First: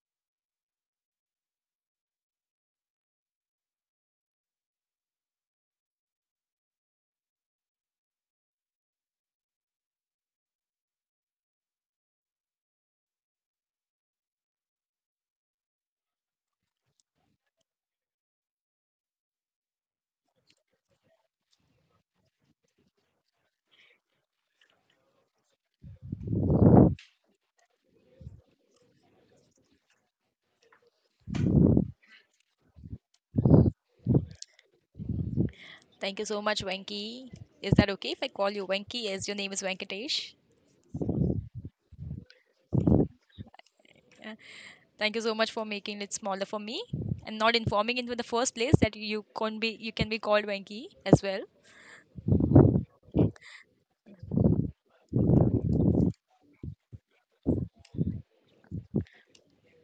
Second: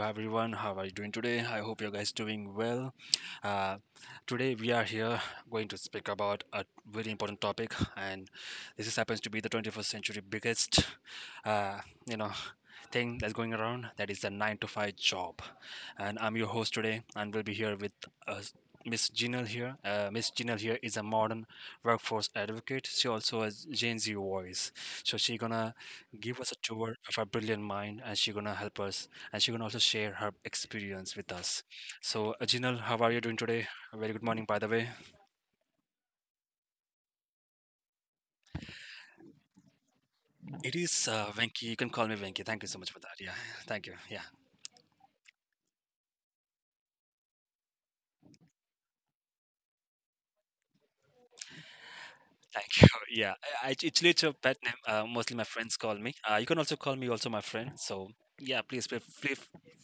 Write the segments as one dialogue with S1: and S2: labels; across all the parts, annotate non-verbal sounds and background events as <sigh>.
S1: everyone. How are you doing today? I hope you guys doing well. Uh, today we are here going to speak about a very important topic, and this is, happens to be the 21st century biggest, uh, you know, thing that's going around. That is the nine to five job, and I'm your host today, and we'll be here with uh, Miss Jinal here. Miss Jinal here is a modern workforce advocate. She also has Gen Z voice, so she's gonna give us a tour of her brilliant mind and she's gonna help us and she's gonna also share her experience with us. So Jinal, how are you doing today? A very good morning, by the way.
S2: Thank you so much, Venki. Is that okay if I call you Venki, as your name is Venkatesh?
S1: It is, Venki. You can call me Venki. Thank you so much for that. Yeah, thank you, yeah.
S2: Yeah. Thank you so much for making it smaller for me and not informing in the first place that you can be called Venki as well.
S1: Thank you. <laughs> Actually it's a pet name. Mostly my friends call me, you can also call me, also my friend, so yeah, please feel, feel,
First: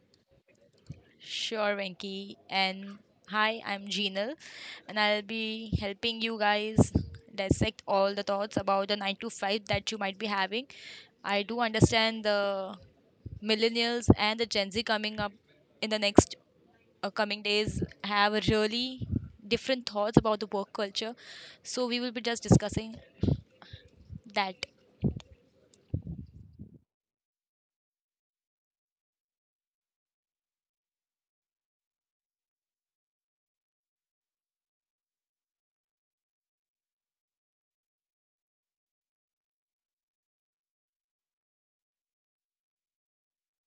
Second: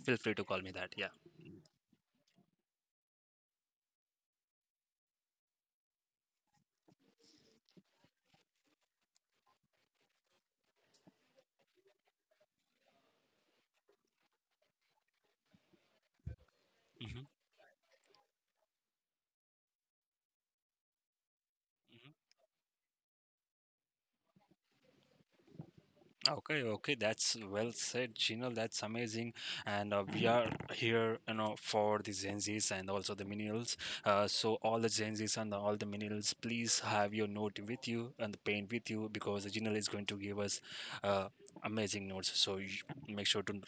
S1: feel free to call me that, yeah.
S2: Sure, Venki. And hi, I'm Jinal, and I'll be helping you guys dissect all the thoughts about the 9 to 5 that you might be having. I do understand the millennials and the Gen Z coming up in the next coming days have a really different thoughts about the work culture. So we
S1: hmm
S2: will be just discussing that.
S1: Okay, okay, that's well said, Gino. That's amazing. And we are here, you know, for the Gen Zs and also the millennials. So all the Gen Zs and all the millennials, please have your note with you and the pen with you because Gino is going to give us uh, amazing notes. So you make sure to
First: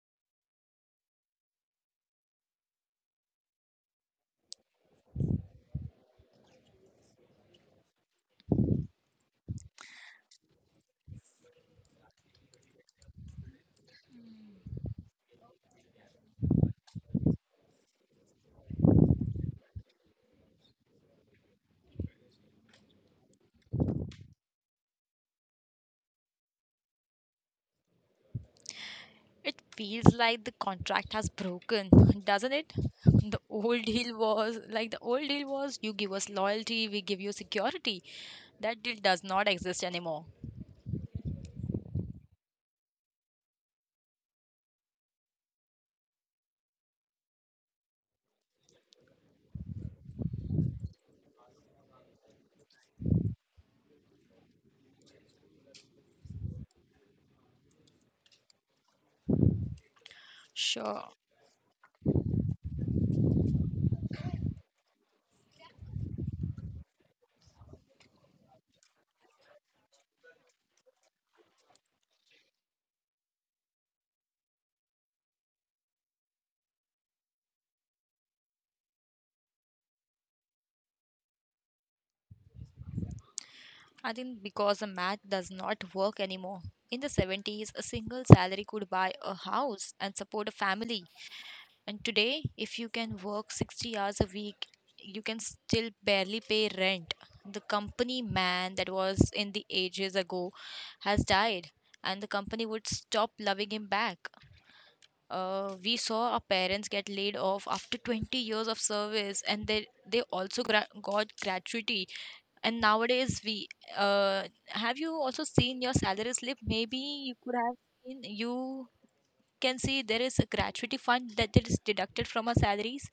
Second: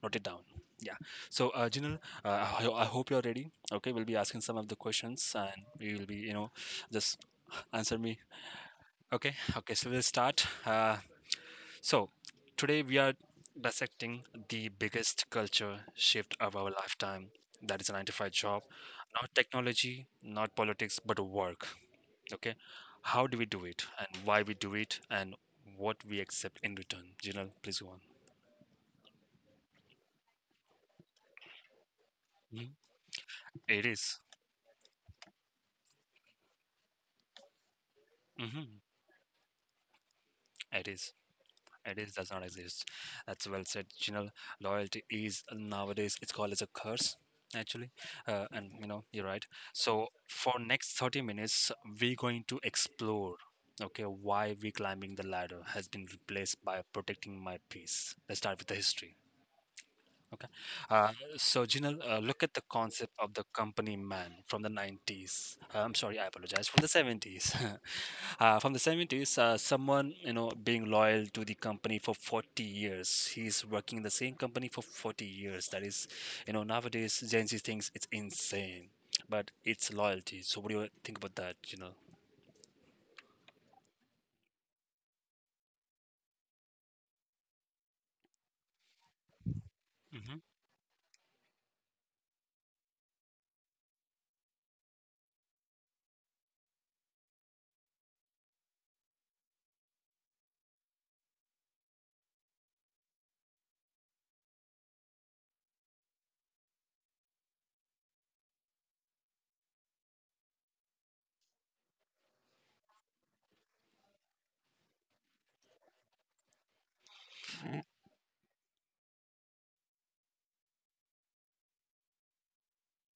S1: note it down. Yeah. So, Jinal, I hope you're ready. Okay, we'll be asking some of the questions, and we will be, you know, just answer me. Okay. Okay. So we'll start. So, today we are dissecting the biggest culture shift of our lifetime, that is a 9 to 5 job. Not technology, not politics, but work. Okay. How do we do it and why we do it and what we accept in return? Jinal, please go on.
S2: It feels like the contract has broken, doesn't it?
S1: Mhm.
S2: The old
S1: It
S2: deal
S1: is.
S2: was like the old deal was you give us loyalty, we give you security.
S1: Mhm.
S2: That deal does not exist anymore.
S1: It is. It is does not exist. That's well said, Chinal. Loyalty is nowadays it's called as a curse, actually. And you know you're right. So for next 30 minutes, we're going to explore, okay, why we climbing the ladder has been replaced by protecting my peace. Let's start with the history. Okay. Uh,
S2: Sure.
S1: Jinal, look at the concept of the company man from the 90s. I'm sorry, I apologize, from the 70s. <laughs> From the 70s, someone you know being loyal to the company for 40 years. He's working in the same company for 40 years. That is, you know, nowadays Gen Z thinks it's insane, but it's loyalty. So what do you think about that?
S2: I think because the math does not work anymore. In the 70s, a single salary could buy a house and support a family. And today, if you can work 60 hours a week, you can still barely pay rent. The company man that was in the ages ago has died, and the company would stop loving him back. We saw our parents get laid off after 20 years of service, and they also got gratuity. And nowadays, we have you also seen your salary slip? Maybe you could have
S1: Hmm
S2: seen you can see there is a gratuity fund that is deducted from our salaries.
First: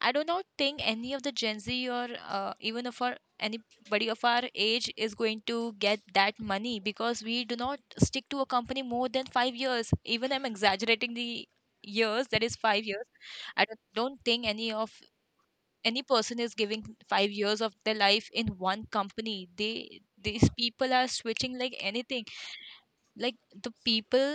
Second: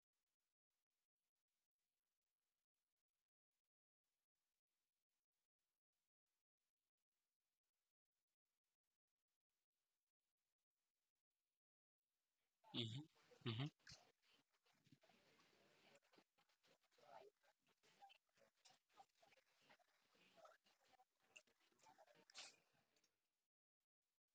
S2: I do not think any of the Gen Z, or even of our anybody of our age, is going to get that money because we do not stick to a company more than 5 years. Even I'm exaggerating the years, that is 5 years. I
S1: hmm
S2: don't don't think any of any person is giving 5 years of their life in one company. They These people are switching like anything. Like the people,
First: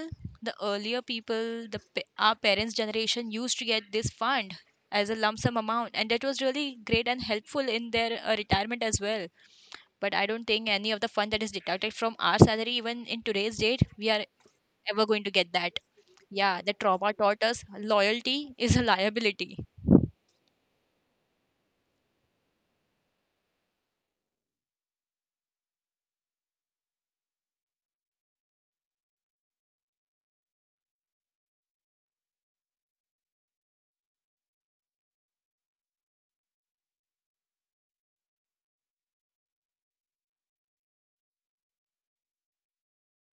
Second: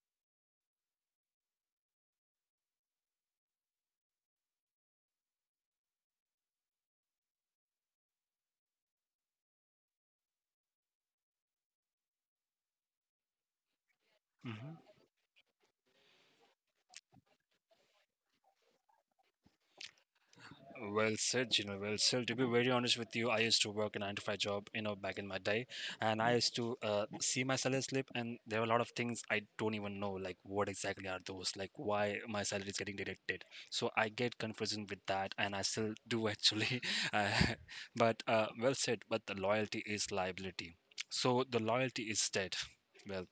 S2: the earlier people the pa- our parents generation used to get this fund as a lump sum amount, and that was really great and helpful in their retirement as well. But I don't think any of the fund that is deducted from our salary even in today's date we are
S1: hmm
S2: ever going to get that. Yeah, the trauma taught us loyalty is a liability.
S1: Well said, you know. Well said. To be very honest with you, I used to work a nine to five job, you know, back in my day, and I used to see my salary slip, and there were a lot of things I don't even know, like what exactly are those, like why my salary is getting deducted. So I get confusion with that, and I still do actually. <laughs> Uh, <laughs> but well said. But the loyalty is liability, so the loyalty is dead. Well,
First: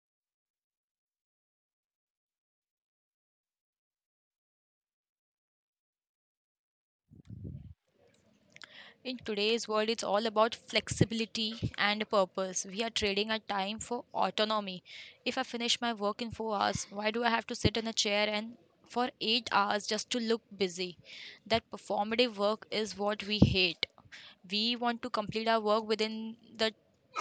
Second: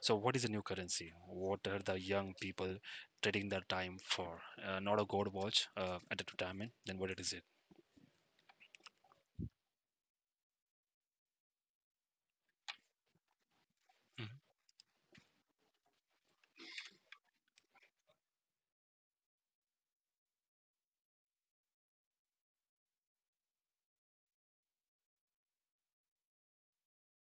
S1: so what is a new currency? What are the young people trading their time for? Not a gold watch at a retirement. Then what it is it?
S2: In today's world, it's all about flexibility and purpose. We are trading our time for autonomy. If I finish my work in 4 hours, why do I have to sit in a chair and for 8 hours just to look busy? That performative work is what we hate. We want to complete our work within the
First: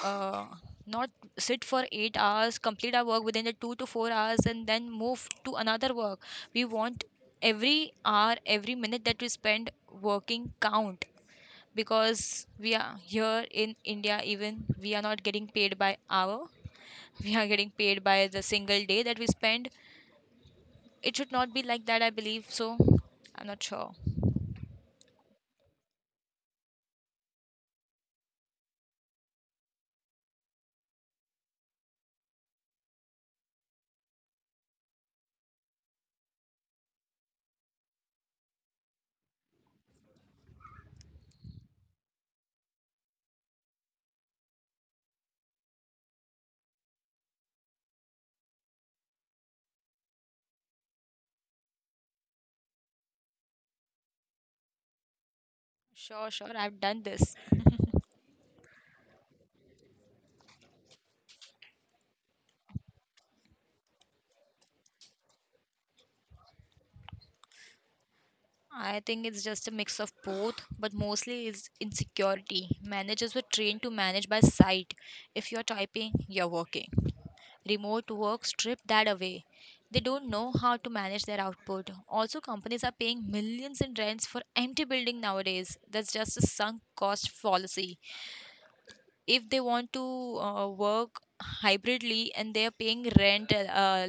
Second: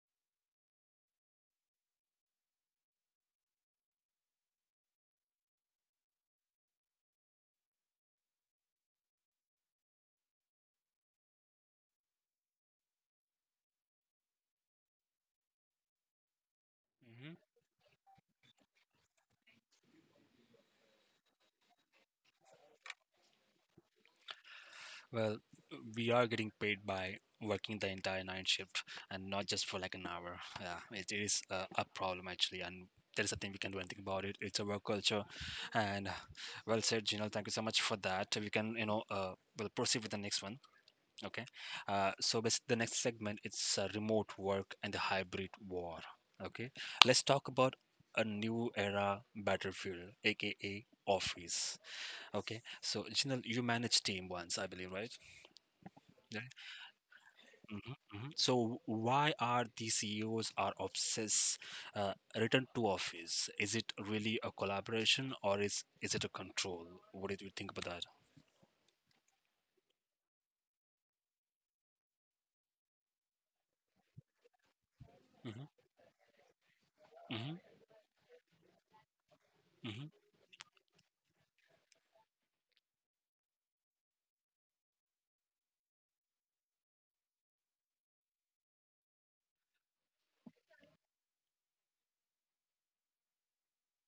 S2: uh, not sit for 8 hours, complete our work within the 2 to 4 hours, and then move to another work. We want every hour, every minute that we spend working count, because we are here in India, even we are not getting paid by hour,
S1: Mm-hmm.
S2: we are getting paid by the single day that we spend. It should not be like that, I believe. So, I'm not sure.
S1: Well, we are getting paid by working the entire night shift and not just for like an hour. Yeah, it is a problem actually, and there is nothing we can do anything about it. It's a work culture, and well said, Gino. Thank you so much for that. We can, you know, We'll proceed with the next one. Okay. So the next segment it's remote work and the hybrid war. Okay. Let's talk about a new era battlefield, aka office. Okay. So Jinal, you manage team once, I believe, right?
S2: Sure,
S1: Yeah.
S2: sure, I've done this.
S1: So why are the CEOs are obsessed return to office? Is it really a collaboration or is it a control? What did you think about that?
S2: I think it's just a mix of both, but mostly it's insecurity. Managers were trained to manage by sight. If you're
S1: hmm
S2: typing, you're working.
S1: hmm
S2: Remote work stripped that away. They don't know how to manage their output. Also, companies are paying millions in rents for empty building nowadays. That's just a sunk cost fallacy. If they want to work hybridly and they are paying rent,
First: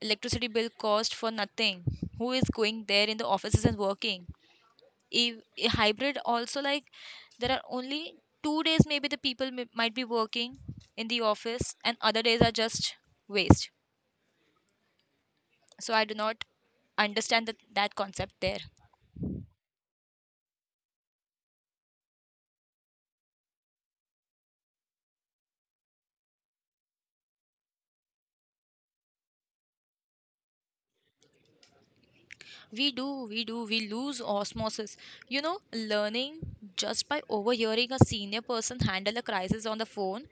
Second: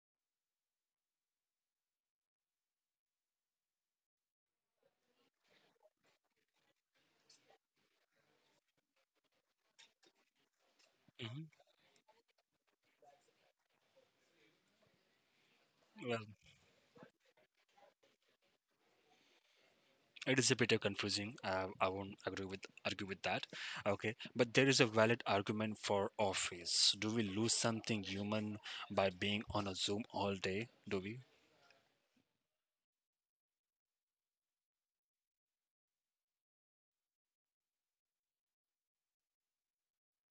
S2: electricity bill cost for nothing, who is going there in the offices and working? If a hybrid also, like there are only 2 days maybe the people may, might be working in the
S1: hmm
S2: office and other days are just waste. So I do
S1: hmm
S2: not understand that concept there.
S1: it is a bit of confusing. I won't agree with argue with that. Okay, but there is a valid argument for office. Do we lose something human by being on a Zoom all day? Do we
S2: We do we lose osmosis, you know, learning just by overhearing a senior person handle a crisis on the phone.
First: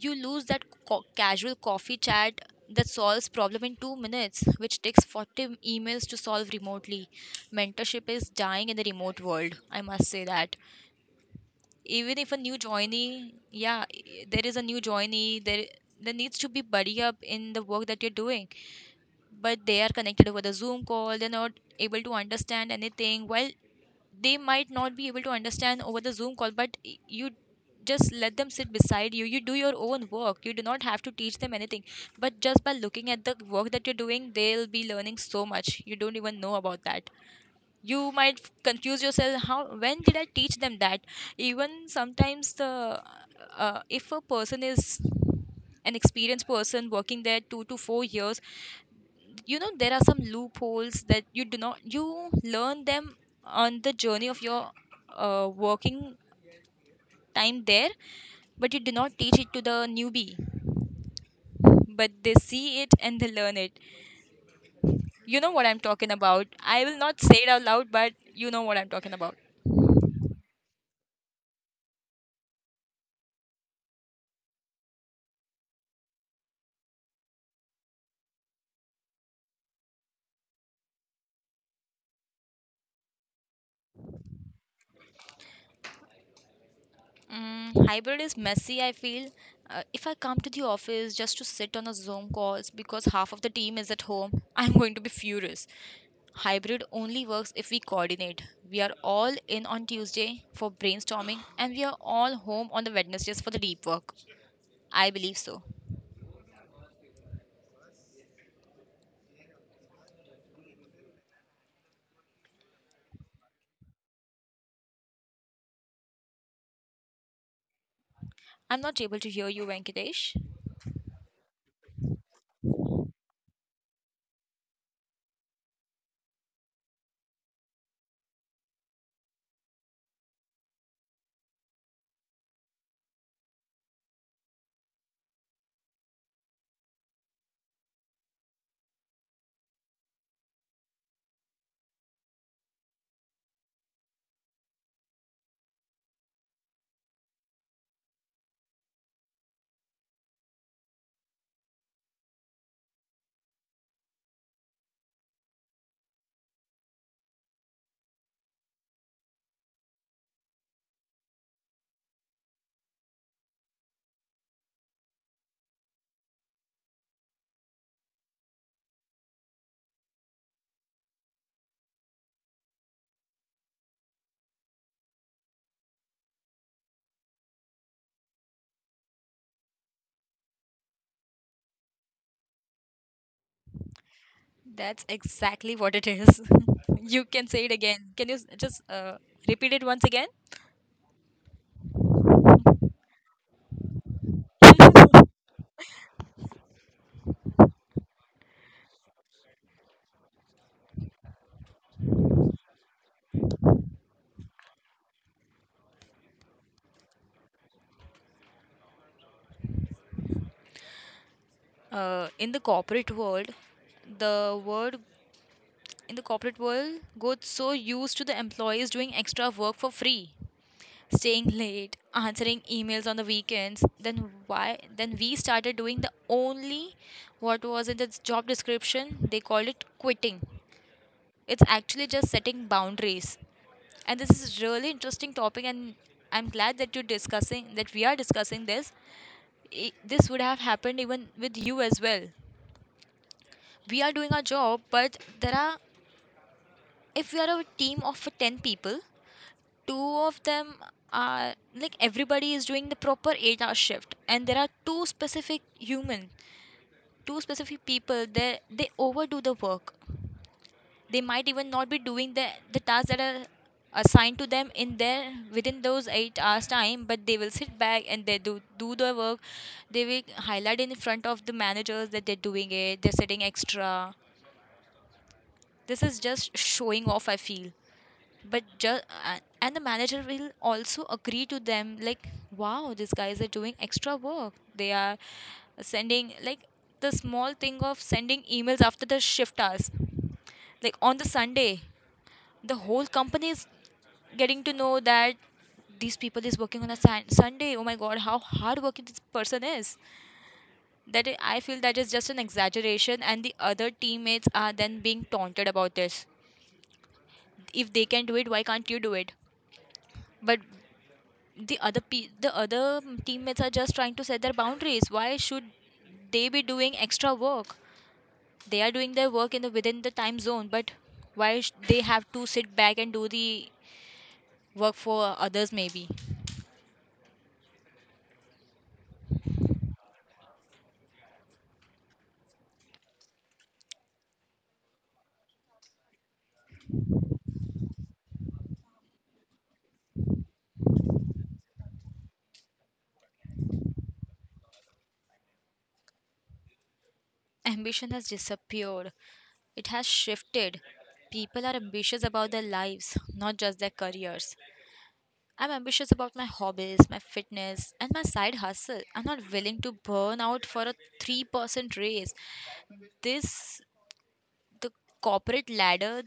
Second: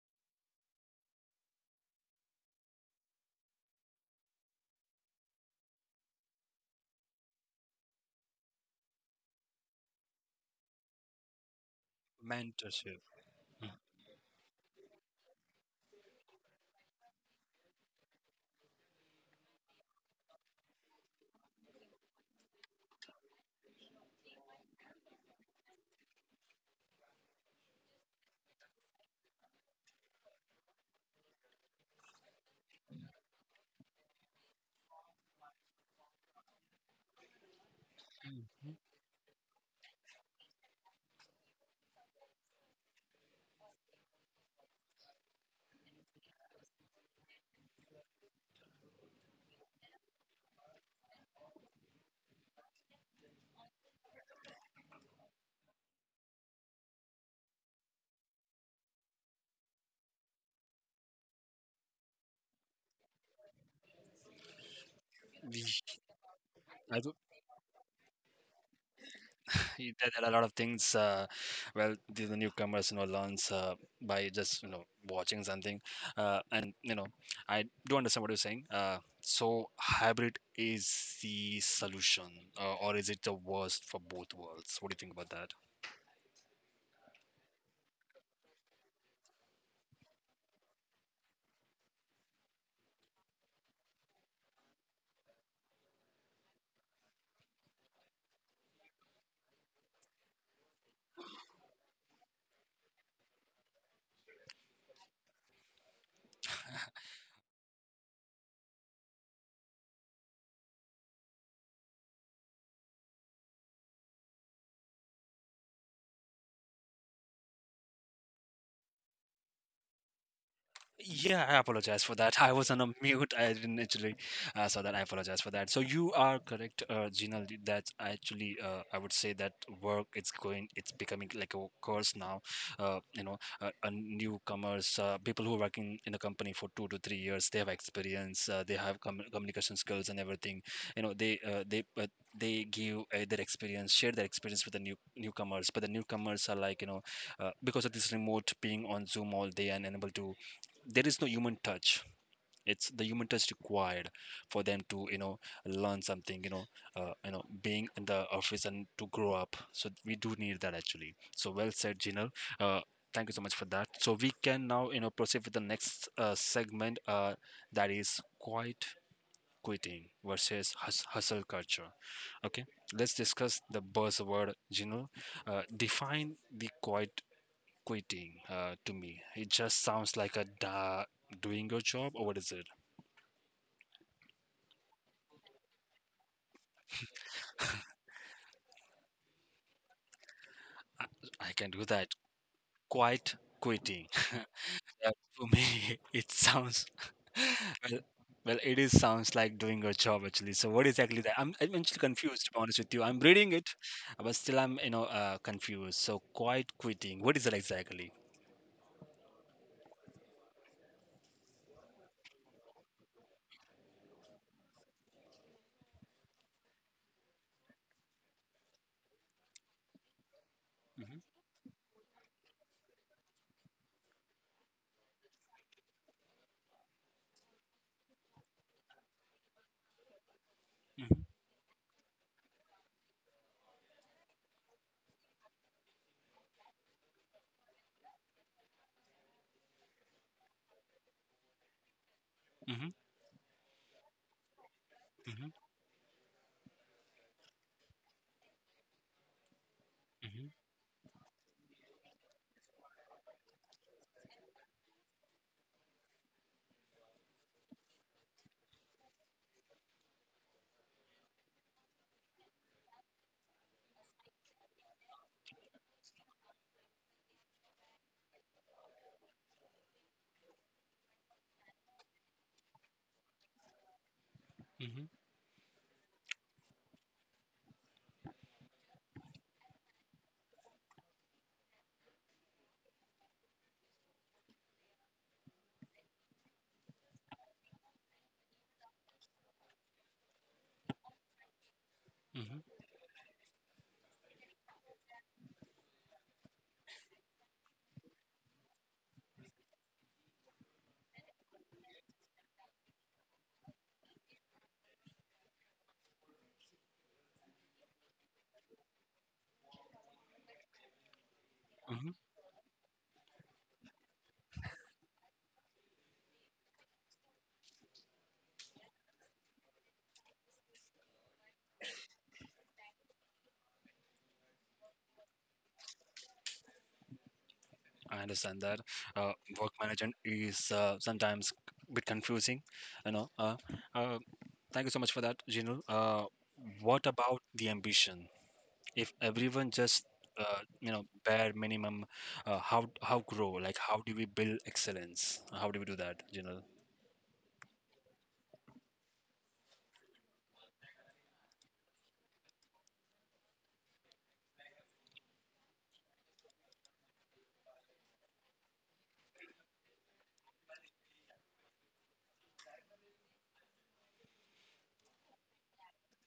S2: You lose that casual coffee chat that solves problem in 2 minutes which takes 40 emails to solve remotely. Mentorship is dying in the remote world, I must say that. Even if a new
S1: mentorship
S2: joinee, yeah, there is a new joinee there, there needs to be buddy up in the work that you're doing, but they are connected over the Zoom call. They're not able to understand anything. Well, they might not be able to understand over the Zoom call, but you just let them sit beside you. You do your own work. You do not have to teach them anything. But just by looking at the work that you're doing, they'll be learning so much. You don't even know about that. You might confuse yourself. How? When did I teach them that? Even sometimes the if a person is an experienced person working there 2 to 4 years, you know there are some loopholes that you do not you learn them on the journey of your working time there, but you do not teach it to the newbie, but they see it and they learn it. You know
S1: we,
S2: what I'm talking about. I will
S1: I do
S2: not say it out loud, but you know what I'm talking about.
S1: <laughs> there are a lot of things. Well, the newcomers, you know, learns by just, you know, watching something. And, you know, I do understand what you're saying. So hybrid is the solution, or is it the worst for both worlds? What do you think about that?
S2: Mm, hybrid is messy, I feel. If I come to the office just to sit on a Zoom calls because half of the team is at home, <laughs> I'm going to be furious. Hybrid only works if we coordinate. We are all in on Tuesday for brainstorming and we are all home on the Wednesdays for the deep work. I believe so. I'm not able to hear you, Venkatesh.
S1: Yeah, I apologize for that. I was on a mute. I didn't actually saw that. I apologize for that. So you are correct, Gina. That's actually I would say that work it's going, it's becoming like a curse now. Newcomers, people who are working in a company for 2 to 3 years, they have experience, they have communication skills and everything. You know, they give their experience, share their experience with the new newcomers. But the newcomers are like, you know, because of this remote being on Zoom all day and unable to, there is no human touch. It's the human touch required for them to, you know, learn something, you know. You know, being in the office and to grow up, so we do need that actually. So well said, Jinal. uh, Thank you so much for that. So we can now, you know, proceed with the next segment, that is quiet quitting versus hustle culture. Okay, let's discuss the buzzword, Jinal. Uh, define the quiet quitting, to me. It just sounds like a da doing your job, or what is it?
S2: That's exactly what it is. <laughs> you can say it again. Can you s- just repeat it once again?
S1: I, I can do that. Quite quitting. <laughs>
S2: <laughs>
S1: Yeah, for me, <laughs> it sounds <laughs> well, well, it is sounds like doing your job actually. So what exactly that? I'm actually confused to be honest with you. I'm reading it, but still I'm confused. So quite quitting. What is that exactly?
S2: In the corporate world, the word in the corporate world got so used to the employees doing extra work for free,
S1: Mm-hmm,
S2: staying late, answering emails on the weekends. Then why, then we started doing the only what was in the job description, they called it quitting.
S1: mm-hmm,
S2: It's actually just setting boundaries, and this is really interesting topic, and I'm glad that you're discussing that we are discussing this. This would have happened even with you as well. We are doing our job, but
S1: mm-hmm,
S2: there are, if we are a team of 10 people, two
S1: mm-hmm,
S2: of
S1: mm-hmm,
S2: them are, like everybody is doing the proper 8 hour shift and there are two specific people that they overdo the work. They might even not be doing the tasks that are assigned to them in their within those 8 hours time, but they will sit back and they do do their work. They will highlight in front of the managers that they're doing it, they're sitting extra.
S1: mm-hmm,
S2: This is just showing off, I feel. But just and the manager will also agree to them, like wow, these guys are doing extra work, they are sending like the small thing of sending emails after the shift hours, like on the sunday
S1: mm-hmm,
S2: the whole company is getting to know that these people is working on a sunday, oh my god, how hard working this person is. That I feel that is just an exaggeration, and the other teammates are then being taunted about this. If they can do it, why can't you do it? But
S1: mm-hmm.
S2: the other teammates are just trying to set their boundaries. Why should they be doing extra work? They are doing their work in the within the time zone, but why they have to sit back and do the work for others maybe.
S1: I understand that uh, work management is sometimes a bit confusing. You know. Uh, Thank you so much for that, Jinul. What about the ambition? If everyone just bare minimum, how grow? Like how do we build excellence? How do we do that, Jinul?
S2: Ambition has disappeared, it has shifted. People are ambitious about their lives, not just their careers. I'm ambitious about my hobbies, my fitness, and my side hustle. I'm not willing to burn out for a 3% raise. This the corporate ladder,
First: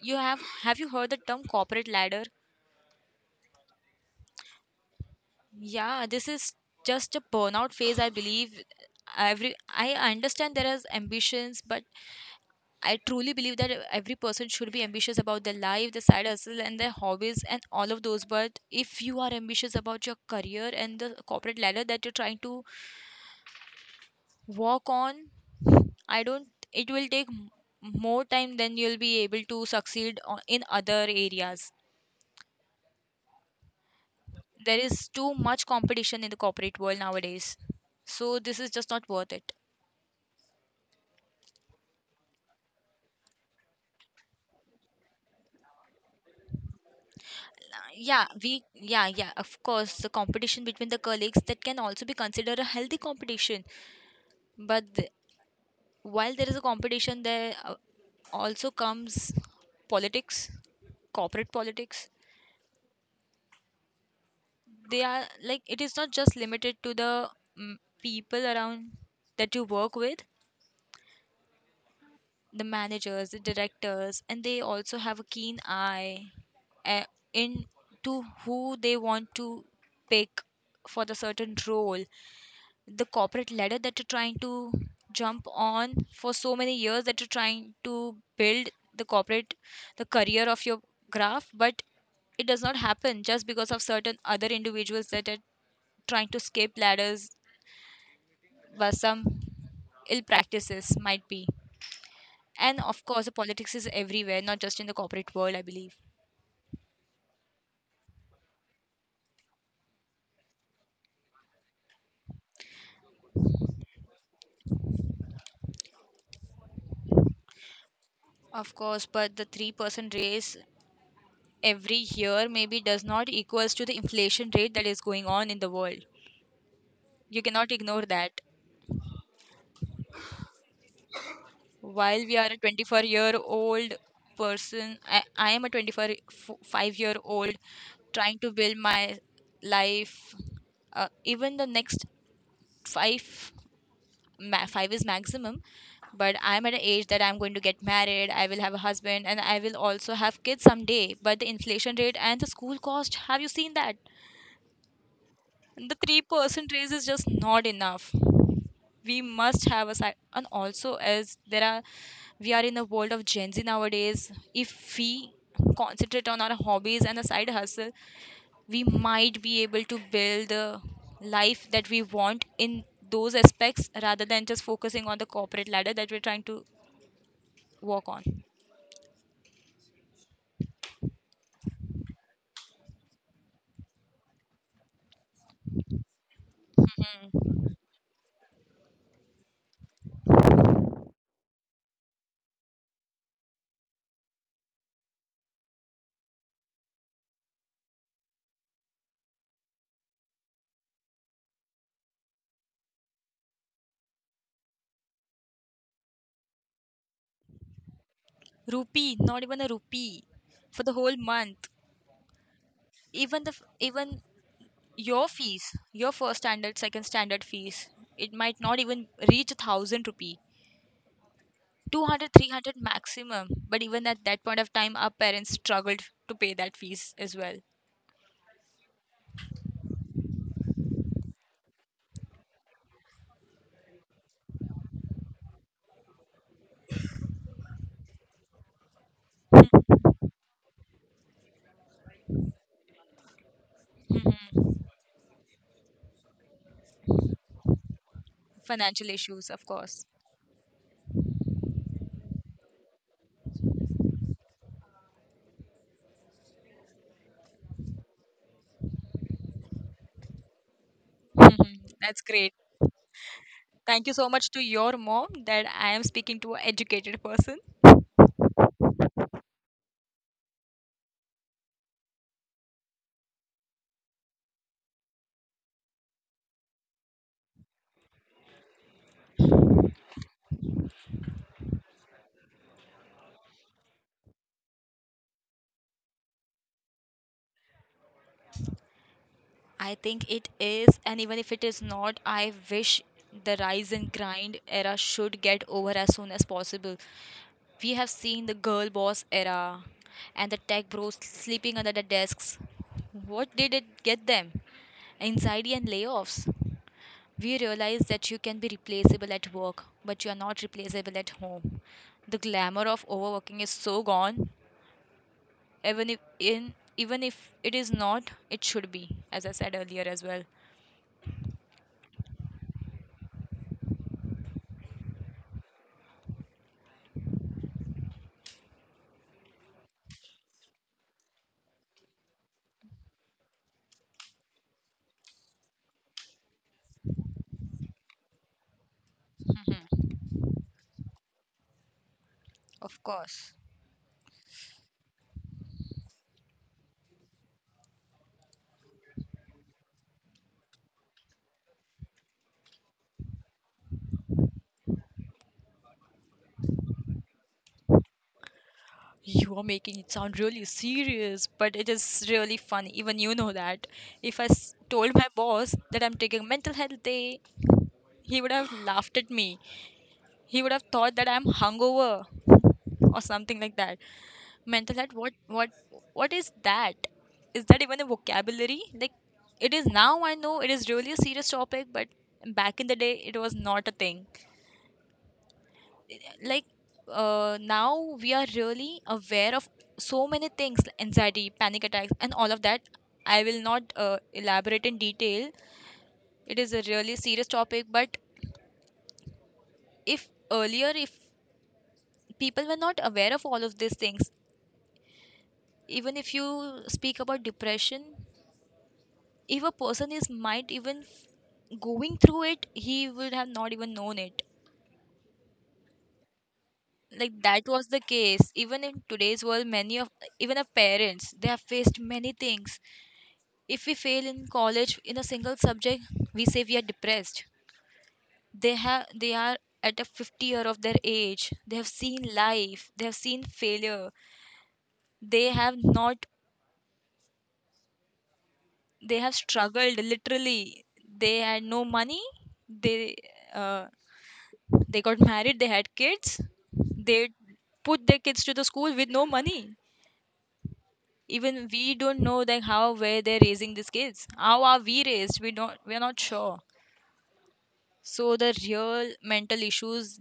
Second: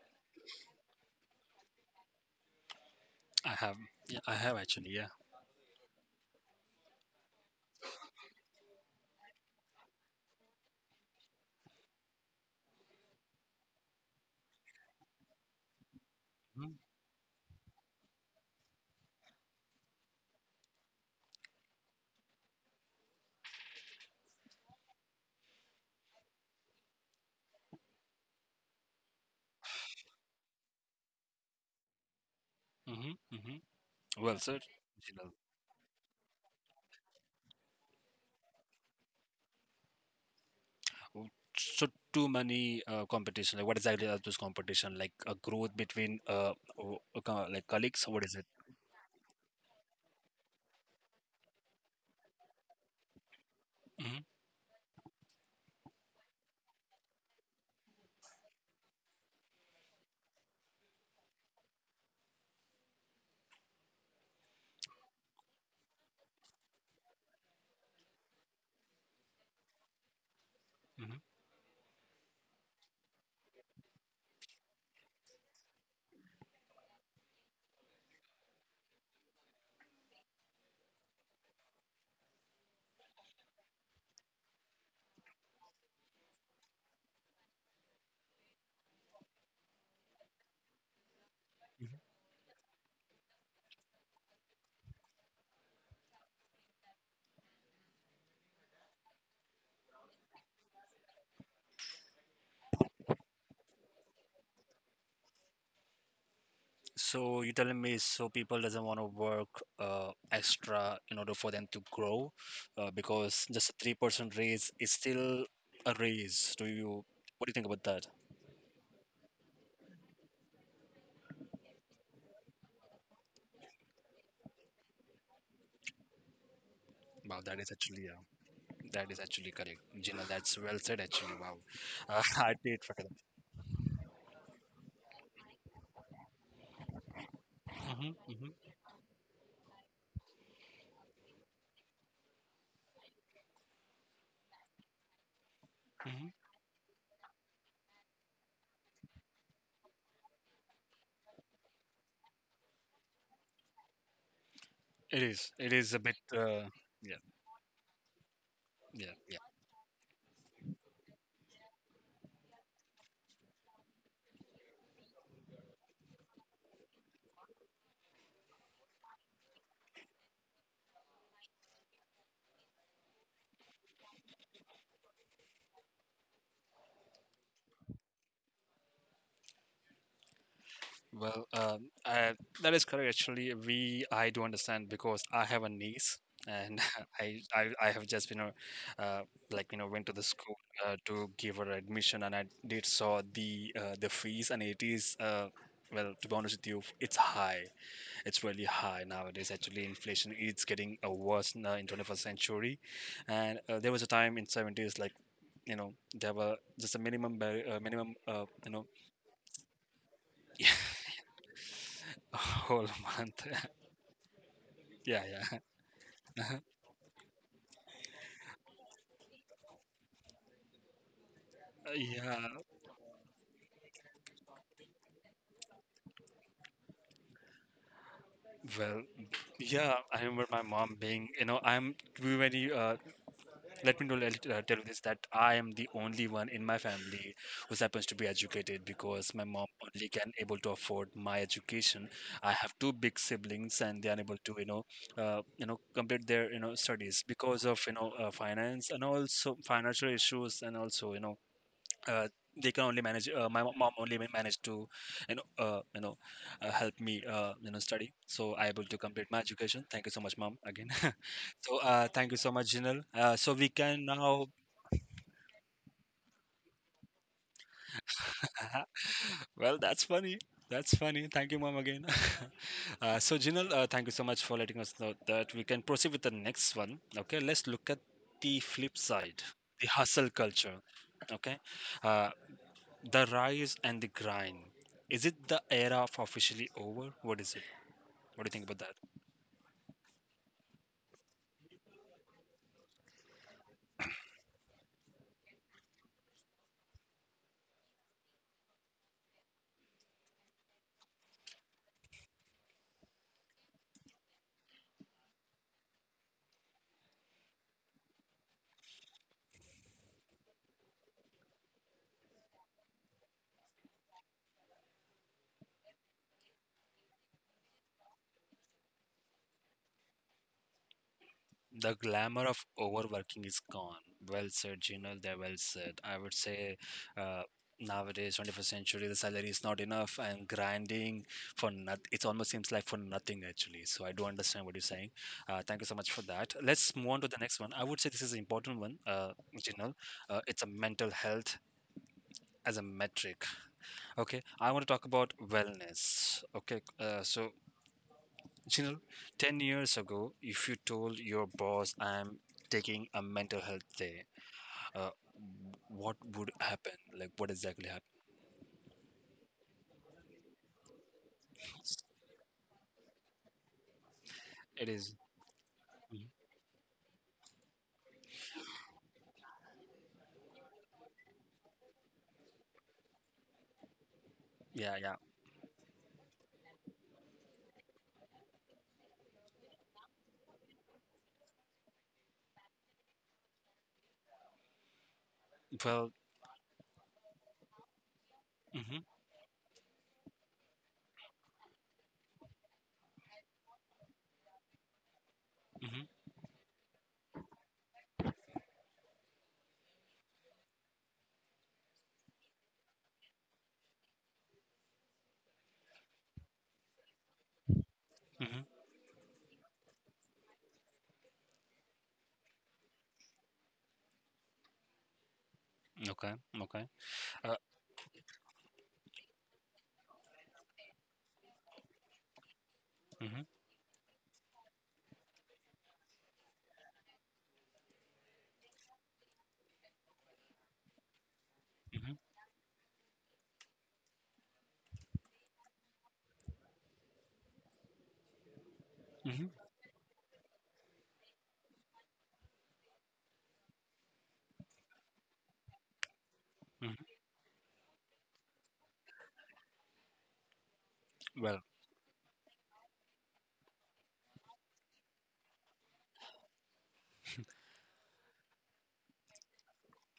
S2: you have you heard the term corporate ladder?
S1: I have, yeah, I have actually, yeah.
S2: Yeah, this is just a burnout phase, I believe. Every I understand there is ambitions, but I truly believe that every person should be ambitious about their life, their side hustle, and their hobbies, and all of those. But if you are ambitious about your career and the corporate ladder that you're trying to walk on, I don't, it will take more time than you'll be able to succeed in other areas.
S1: Mm-hmm, mm-hmm. Well, sir,
S2: There is too much competition in the corporate world nowadays, so this is just not worth it.
S1: so too many competition, like what exactly are those competition, like a growth between like
S2: Uh,
S1: colleagues, what
S2: yeah
S1: is it?
S2: we yeah, yeah, of course the competition between the colleagues that can also be considered a healthy competition,
S1: hmm
S2: but while there is a competition there also comes politics, corporate politics. They are, like it is not just limited to the mm, people around that you work with,
S1: hmm
S2: the managers, the directors, and they also have a keen eye uh, in to who they want to pick for the certain role. The corporate ladder that you're trying to jump on for so many years that you're trying to build the corporate, the career of your graph, but it does not happen just because of certain other individuals that are trying to escape ladders by some ill practices might be. And of course, the politics is everywhere, not just in the corporate world, I believe.
S1: so you telling me, so people doesn't want to work extra in order for them to grow, because just a 3% raise is still a raise. Do you, what do you think about that?
S2: Of course, but the 3% raise every year maybe does not equals to the inflation rate that is going on in the world. You
S1: Wow, that
S2: cannot
S1: is
S2: ignore
S1: actually, yeah,
S2: that.
S1: that is actually correct, Gina. That's well said actually. Wow.
S2: While we are
S1: <laughs>
S2: a
S1: I did
S2: 24
S1: forget that.
S2: year old person, I am a twenty-four five-year-old
S1: Mhm,
S2: trying to
S1: mhm,
S2: build my life. Even the next five five is maximum,
S1: mhm.
S2: but I'm at an age that I'm going to get married. I will have a husband and I will also have kids someday, but the inflation rate and the school cost, have you seen that?
S1: It is, it
S2: The
S1: is a bit uh,
S2: 3% raise is
S1: yeah,
S2: just not enough. We
S1: yeah.
S2: must have a side, and also as there are, we are in the world of Gen Z nowadays. If we concentrate on our hobbies and a side hustle, we might be able to build the life that we want in those aspects rather than just focusing on the corporate ladder that we're trying to walk on.
S1: Well, that is correct. Actually, we, I do understand because I have a niece, and <laughs> I have just been, know, uh, like, you know, went to the school to give her admission, and I did saw the fees, and it is well, to be honest with you, it's high. It's really high nowadays. Actually, inflation is getting worse now in 21st century, and there was a time in 70s like. You know, there were just a minimum, minimum, you know, <laughs>
S2: Rupee, not even a rupee for the whole month.
S1: a whole
S2: Even
S1: month.
S2: the f- even your
S1: Yeah,
S2: fees,
S1: yeah.
S2: your first
S1: <laughs>
S2: standard, second standard fees, it might not even reach 1,000 rupee. 200,
S1: Yeah,
S2: 300 maximum, but even at that point of time our parents struggled to pay that fees as well.
S1: well, yeah, I remember my mom being, you know, I'm to very, let me know, let, tell you this that I am the only one in my family who happens to be educated because my mom only can able to afford my education. I have two big siblings and they are able to, you know, complete their, you know, studies because of, you know, finance and
S2: Financial issues,
S1: also
S2: of course.
S1: financial issues and also, you know, uh, they can only manage. My mom only managed to, you know, help me, study, so I able to complete my education. Thank you so much, mom, again. <laughs>
S2: <laughs> Mhm.
S1: So
S2: That's
S1: thank you so
S2: great.
S1: much, Jinal. So we can
S2: Thank you so
S1: now.
S2: much to your mom that I am speaking to an educated person.
S1: <laughs> Well, that's funny. That's funny, thank you mom again. <laughs> So Jinal, thank you so much for letting us know that we can proceed with the next one. Okay, let's look at the flip side, the hustle culture. Okay. uh, The rise and the grind. Is it the era of officially over? What is it? What do you think about that?
S2: I think it is, and even if it is not, I wish the rise and grind era should get over as soon as possible. We have seen the girl boss era and the tech bros sleeping under the desks. What did it get them? Anxiety and layoffs. We realize that you can be replaceable at work, but you are not replaceable at home. The glamour of overworking is so gone. Even if, it is not, it should be, as I said earlier as well.
S1: The glamour of overworking is gone. Well said, Gino. They well said. I would say uh, nowadays, 21st century, the salary is not enough and grinding for nothing. It almost seems like for nothing, actually. So I do understand what you're saying. Thank you so much for that. Let's move on to the next one. I would say this is an important one, Gino. It's a mental health as a
S2: Of
S1: metric.
S2: course.
S1: Okay, I want to talk about wellness. Okay, you know, 10 years ago, if you told your boss, I'm taking a mental health day, uh, what would happen? Like, what exactly happened?
S2: You are making it sound really serious, but it is really funny. Even you know that if i s-
S1: It
S2: told
S1: is-
S2: my boss that I'm
S1: Mhm.
S2: taking mental health day, he would have laughed at me. He would have thought that I'm hungover or something like that. Mental
S1: Yeah,
S2: health,
S1: yeah.
S2: what is that? Is that even a vocabulary? Like, it is now. I know it is really a serious topic, but back in the day it was not a thing.
S1: Well,
S2: Like, now we are
S1: mm-hmm,
S2: really aware of so many things, anxiety, panic attacks and all of that. I will not elaborate in detail.
S1: mm-hmm,
S2: It is a really serious topic, but if earlier if people were not aware of all of these things. Even if you speak about depression,
S1: mm-hmm.
S2: if a person is might even going through it, he would have not even known it.
S1: Okay, okay.
S2: Like,
S1: Uh,
S2: that was the case. Even in today's world, many of, even of parents, they have faced many things.
S1: mm-hmm,
S2: If we fail in college in a single subject, we say we are depressed. They are at a 50 year of their age. They have
S1: mm-hmm,
S2: seen life, they have seen failure. They have not, they have
S1: mm-hmm,
S2: struggled literally. They had no money. They uh, they got married, they had kids.
S1: hmm
S2: They put their kids to the school with no money.
S1: Well,
S2: Even we don't know like how, where they're raising these kids, how are we raised, we're not sure. So the real mental issues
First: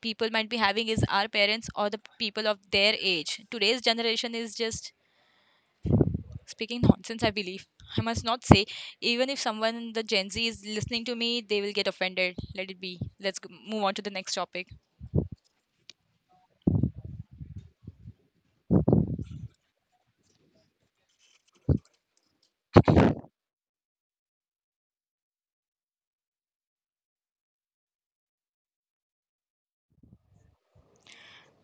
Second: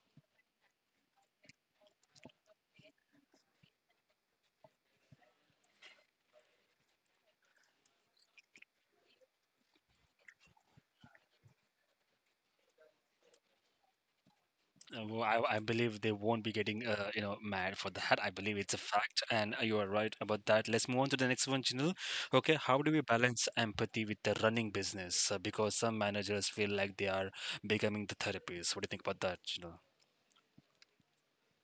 S2: people might be having is our parents or the people of their age. Today's generation is just speaking nonsense, I believe. I must not say. Even if someone in the Gen Z is listening to me, they will get offended. Let it be. Let's move on to the next topic.
S1: Well, I believe they won't be getting you know mad for that. I believe it's a fact, and you are right about that. Let's move on to the next one, Chinul. Okay, how do we balance empathy with the running business? Because some managers feel like they are becoming the therapists. What do you think about that, Chinul?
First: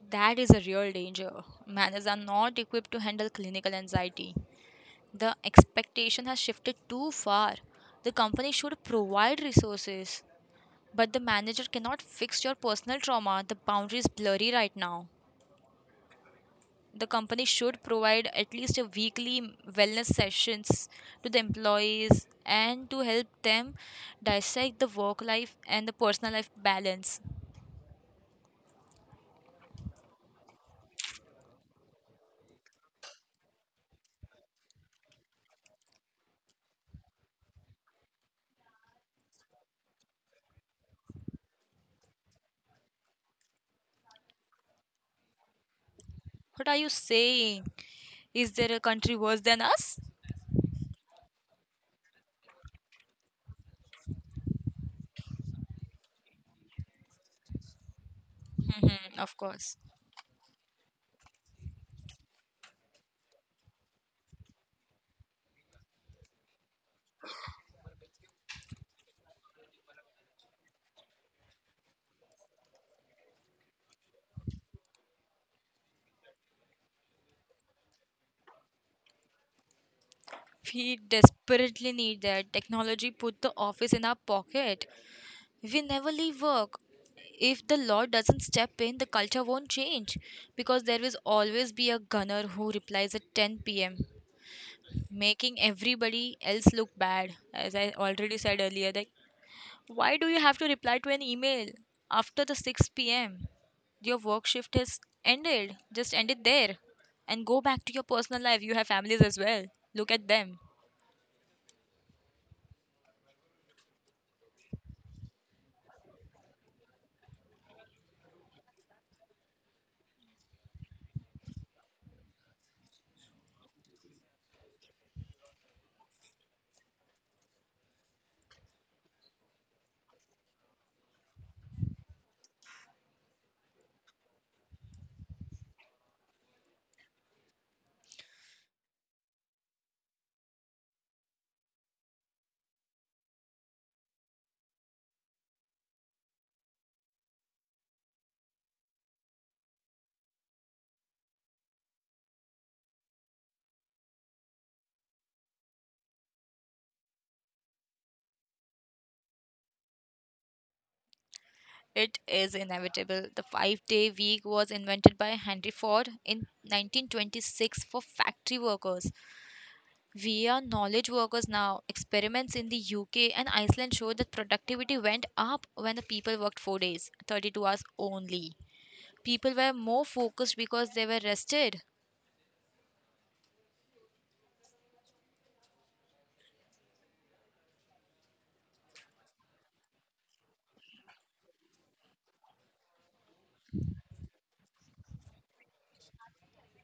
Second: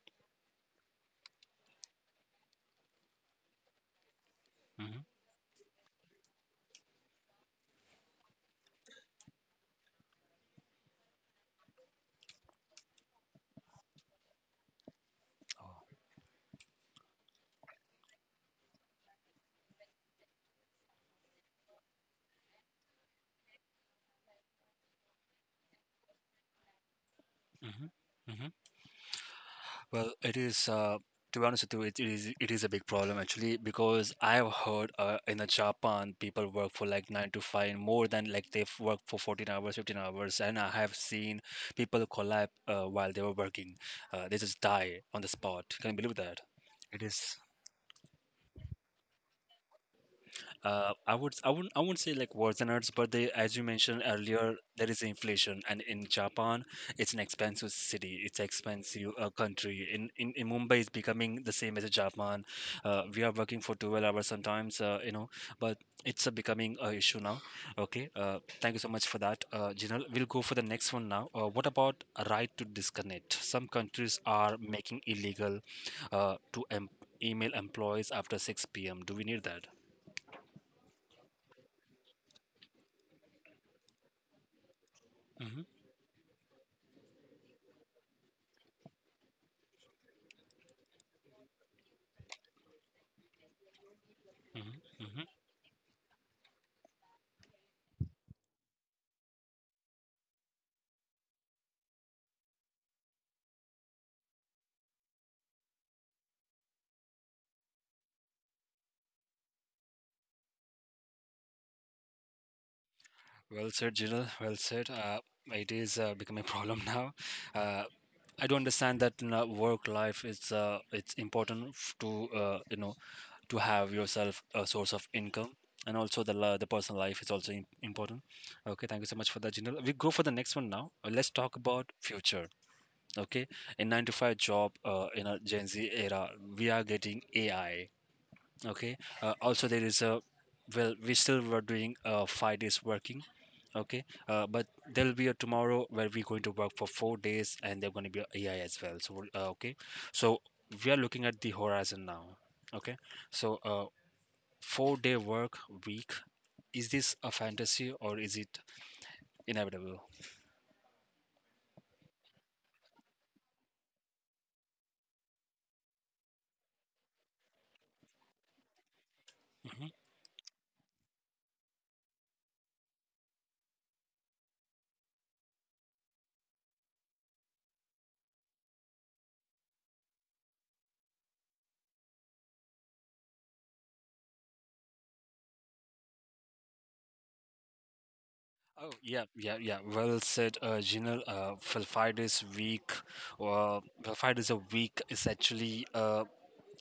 S2: That is a real danger. Manners are not equipped to handle clinical anxiety.
S1: Mm-hmm.
S2: The expectation has shifted too far. The company should provide resources, but the manager cannot fix your personal trauma. The boundary is blurry right now.
S1: Oh.
S2: The company should provide at least a weekly wellness sessions to the employees and to help them dissect the work life and the personal life balance.
S1: Mm-hmm. Mm-hmm. Well, it is, to be honest with you, it is a big problem actually because I have heard in the Japan people work for like nine to five and more than like they've worked for 14 hours, 15 hours, and I have seen people collapse while they were working. They just die on the spot. Can you believe that?
S2: What are you
S1: It is.
S2: saying? Is there a country worse than us?
S1: I would I wouldn't say like worseners, but they as you mentioned earlier, there is inflation, and in Japan, it's an expensive city, it's expensive
S2: Mhm, of course.
S1: country. In in Mumbai, it's becoming the same as Japan. We are working for 12 hours sometimes, but it's a becoming a issue now. Okay, thank you so much for that, Jinal. We'll go for the next one now. What about a right to disconnect? Some countries are making illegal to em email employees after 6 p.m. Do we need that?
S2: We desperately need that. Technology put the office in our pocket. We never leave work. If the law doesn't step in, the culture won't change, because there will always be a gunner who replies at 10 p.m.,
S1: Mhm, mhm.
S2: making everybody else look bad. As I already said earlier, like, why do you have to reply to an email after the 6 p.m.? Your work shift has ended. Just end it there and go back to your personal life. You have families as well, look at them.
S1: Well said, Jill. Well said. It is becoming a problem <laughs> now. Uh, I do understand that in, work life it's important f- to to have yourself a source of income, and also the la- the personal life is also im- important. Okay, thank you so much for that, Jill. We go for the next one now. Let's talk about future. Okay, in nine to five job in a Gen Z era, we are getting AI. Okay, also there is a well, we still were doing 5 days working. Okay, but there'll be a tomorrow where we're going to work for 4 days, and there's going to be a AI as well. So, we'll- okay, so we are looking at the horizon now. Okay, so four-day work week, is this a fantasy or is it inevitable?
S2: It is inevitable. The 5-day week was invented by Henry Ford in 1926 for factory workers.
S1: Hmm.
S2: We are knowledge workers now. Experiments in the UK and Iceland show that productivity went up when the people worked 4 days, 32 hours only. People were more focused because they were rested.
S1: Oh yeah, yeah, yeah. Well said, Jinal. For 5 days week, well, 5 days a week is actually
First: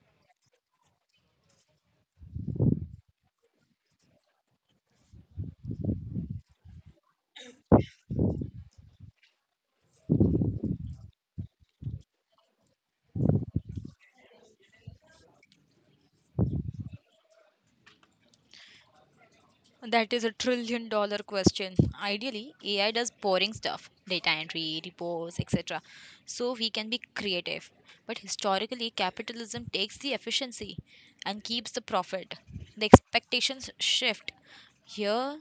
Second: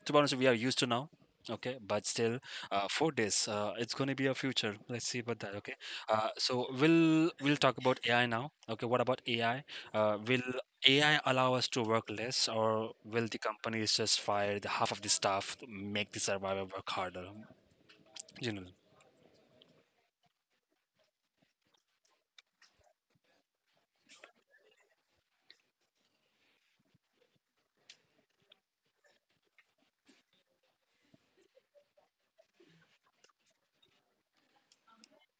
S1: to be honest, we are used to now. Okay, but still, 4 days. It's going to be a future. Let's see about that. Okay. So we'll talk about AI now. Okay, what about AI? Will AI allow us to work less, or will the companies just fire the half of the staff, to make the survivor work harder? Jinal,
S2: That is a trillion dollar question. Ideally, AI does boring stuff, data entry, reports, etc. So we can be creative. But historically, capitalism takes the efficiency and keeps the profit. The expectations shift. Here,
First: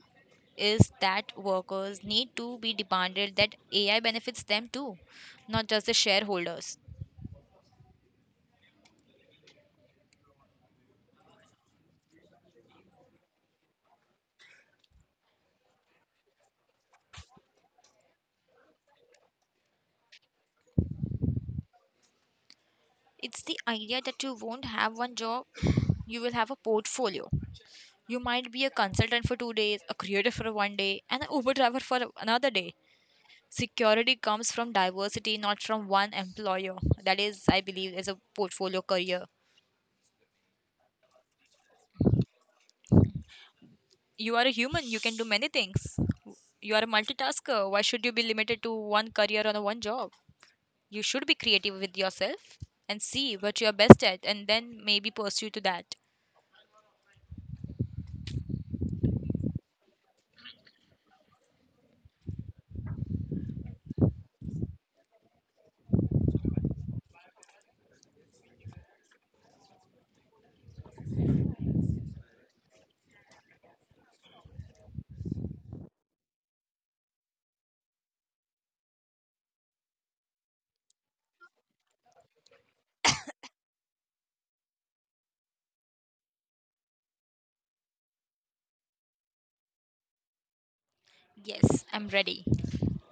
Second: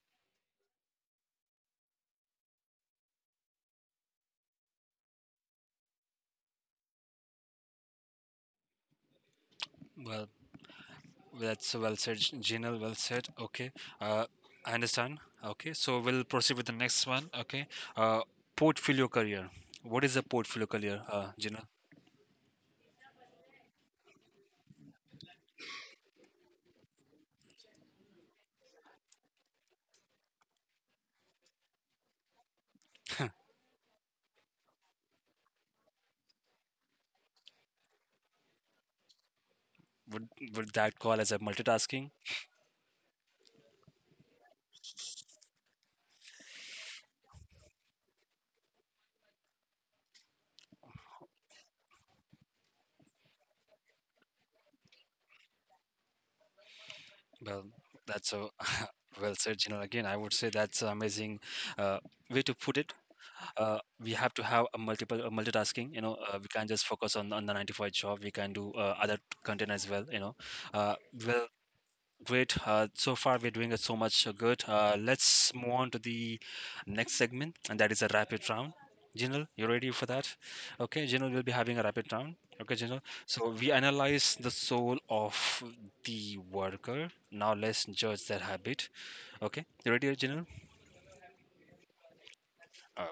S2: is that workers need to be demanded that AI benefits them too, not just the shareholders.
S1: well, that's well said. Jinal, well said. Okay. Uh, I understand. Okay, so we'll proceed with the next one. Okay. Uh, portfolio career. What is a portfolio career, Jinal?
S2: It's the idea that you won't have one job, you will have a portfolio. You might be a consultant for 2 days, a creator for one day, and an Uber driver for another day. Security comes from diversity, not from one employer. That is, I believe, is a portfolio career.
S1: Would that call as a multitasking?
S2: You are a human, you can do many things. You are a multitasker. Why should you be limited to one career or one job? You should be creative with yourself and see what you're best at and then maybe pursue to that.
S1: Well, that's a <laughs> well said, Jinal. Again, I would say that's an amazing uh, way to put it. We have to have a multitasking. You know, we can't just focus on the 95 job. We can do other content as well. You know, uh, well great. So far, we're doing it so much good. Let's move on to the next segment, and that is a rapid round. Jinal, you ready for that? Okay, Jinal will be having a rapid round. Okay, Jinal. So we analyze the soul of the worker. Now let's judge their habit. Okay, you ready, Jinal?
S2: Yes, I'm ready.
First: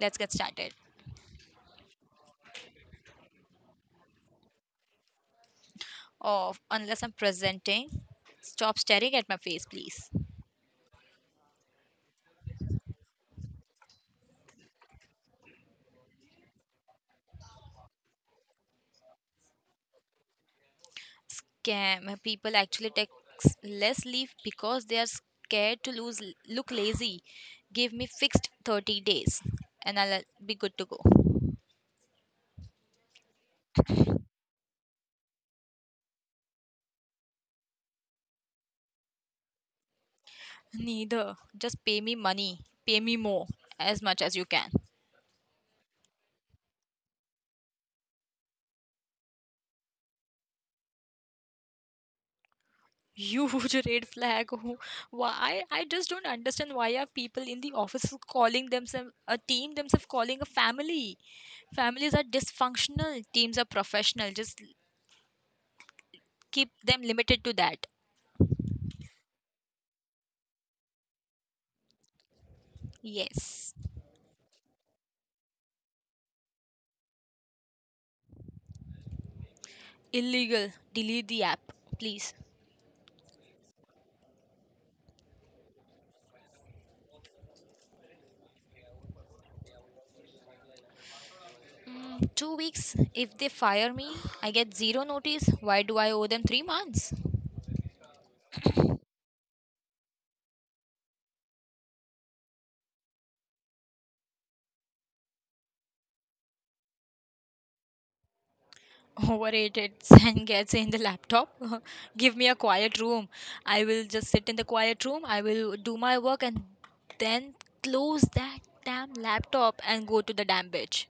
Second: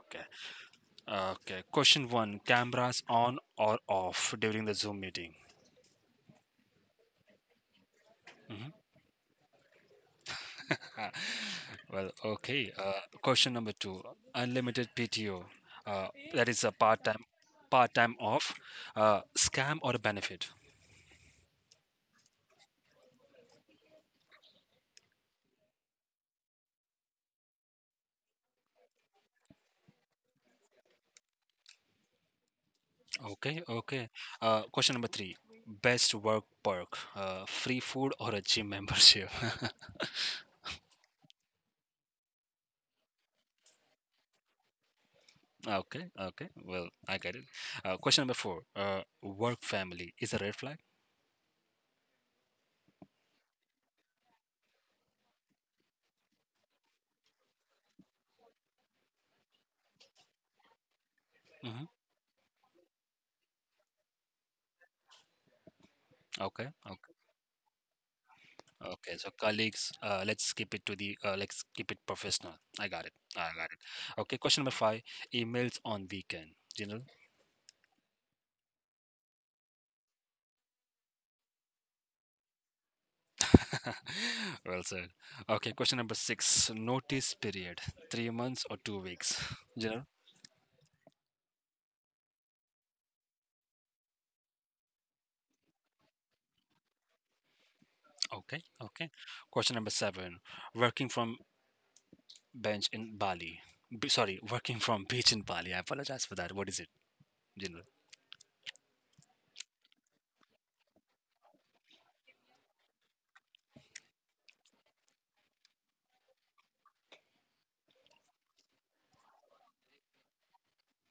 S2: Let's get started.
S1: Okay. Question one: cameras on or off during the Zoom meeting?
S2: Oh, unless I'm presenting,
S1: Mhm.
S2: stop staring at my face, please.
S1: Well, okay. Question number two: unlimited PTO. Uh, that is a part-time, part-time off, scam or a benefit.
S2: Scam. People actually take less leave because they are scared to lose look lazy. Give me fixed 30 days and I'll be good to go.
S1: Okay, okay. Question number three: best work perk, free food or a gym membership. <laughs>
S2: Neither. Just pay me money. Pay me more as much as you can.
S1: Okay, okay. Well, I get it. Question number four: work family is a red flag.
S2: Huge <laughs> red flag. Why? I just don't understand why are people in the office calling themselves a team, themselves calling a family.
S1: Hmm.
S2: Families are dysfunctional, teams are professional. Just
S1: Okay,
S2: keep them
S1: okay.
S2: limited to that.
S1: Okay, so colleagues, let's keep it to the let's keep it professional. I got it. I got
S2: Yes.
S1: it. Okay, question number five: emails on weekend. You know,
S2: Illegal. Delete the app, please.
S1: <laughs> well said. Okay, question number six: notice period, 3 months or 2 weeks. <laughs> You know,
S2: Mm, 2 weeks. If they fire me, I get zero notice. Why do I owe them 3 months?
S1: okay, okay. Question number seven: working from bench in Bali. B- sorry, working from <laughs> beach in Bali. I apologize for that. What is it? You know,
S2: Overrated <laughs> and gets in the laptop. <laughs> Give me a quiet room. I will just sit in the quiet room, I will do my work and then close that damn laptop and go to the damn beach.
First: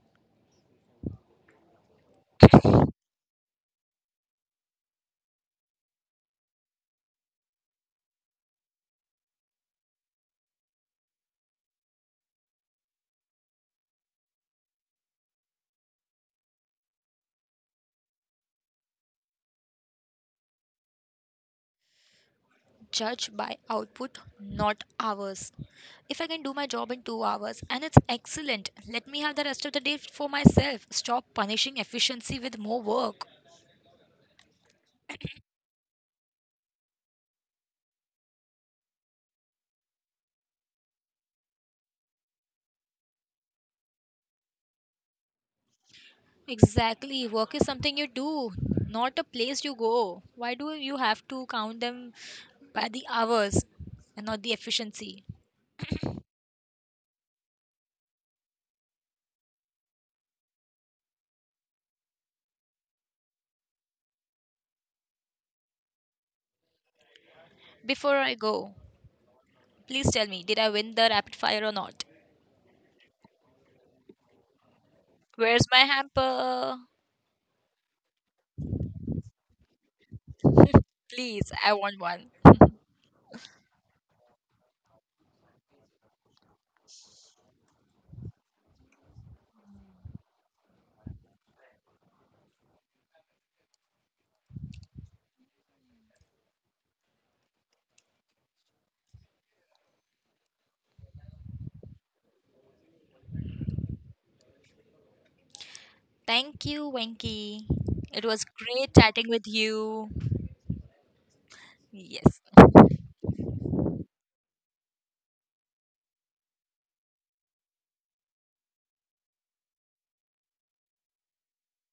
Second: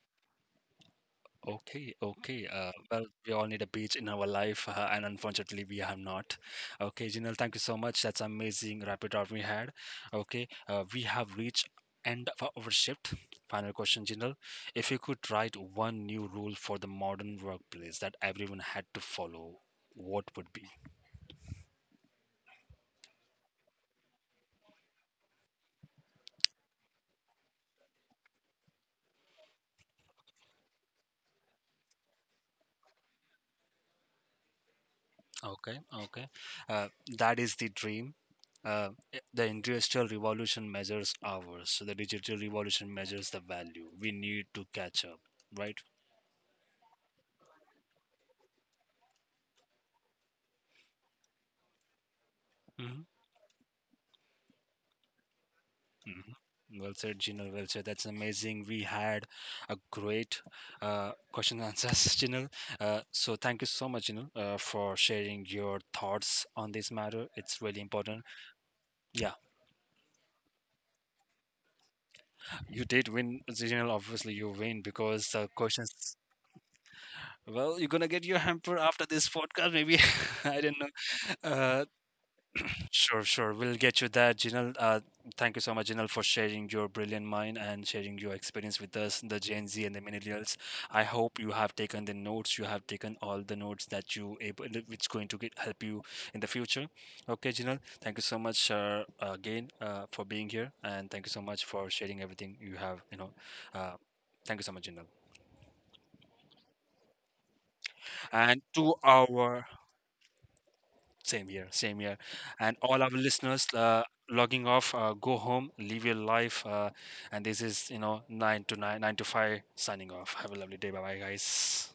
S1: okay, okay. Well, we all need a beach in our life, and unfortunately, we have not. Okay, Jinal, thank you so much. That's amazing rapid round we had. Okay, we have reached end of our shift. Final question, Jinal. If you could write one new rule for the modern workplace that everyone had to follow, what would be?
S2: Judge by output, not hours. If I can do my job in 2 hours and it's excellent, let me have the rest of the day for myself. Stop punishing efficiency with more work.
S1: Okay, okay. Uh, that is the dream. Uh, I- the industrial revolution measures hours, so the digital revolution measures the value. We need to catch up right.
S2: Exactly. Work is something you do, not a place you go. Why do you have to count them by
S1: Hmm.
S2: the hours and not the efficiency?
S1: Hmm. Well said, Jinal. Well said. That's amazing. We had a great question and answers, <laughs> Jinal. So thank you so much, Jinal, for sharing your thoughts on this matter. It's really
S2: Before
S1: important.
S2: I go,
S1: Yeah,
S2: please tell me, did I win the rapid fire or not?
S1: you did win, Jinal. Obviously, you win because the
S2: Where's my
S1: questions.
S2: hamper?
S1: Well, you're gonna get your hamper after this podcast, maybe. <laughs> I don't know.
S2: Please, I
S1: Uh,
S2: want one. <laughs>
S1: Sure, sure. We'll get you that, Jinal. Thank you so much, Jinal, for sharing your brilliant mind and sharing your experience with us, the Gen Z and the millennials. I hope you have taken the notes. You have taken all the notes that you able, which going to get, help you in the future. Okay, Jinal. Thank you so much again for being here, and thank you so much for sharing everything you have. You know, uh, thank you so much, Jinal.
S2: Thank you, Wenky. It was
S1: And
S2: great
S1: to
S2: chatting with
S1: our
S2: you.
S1: same year, same year.
S2: Yes.
S1: And all our listeners logging off, go home, live your life. And this is, you know, 9 to 9, 9 to 5 signing off. Have a lovely day. Bye bye, guys.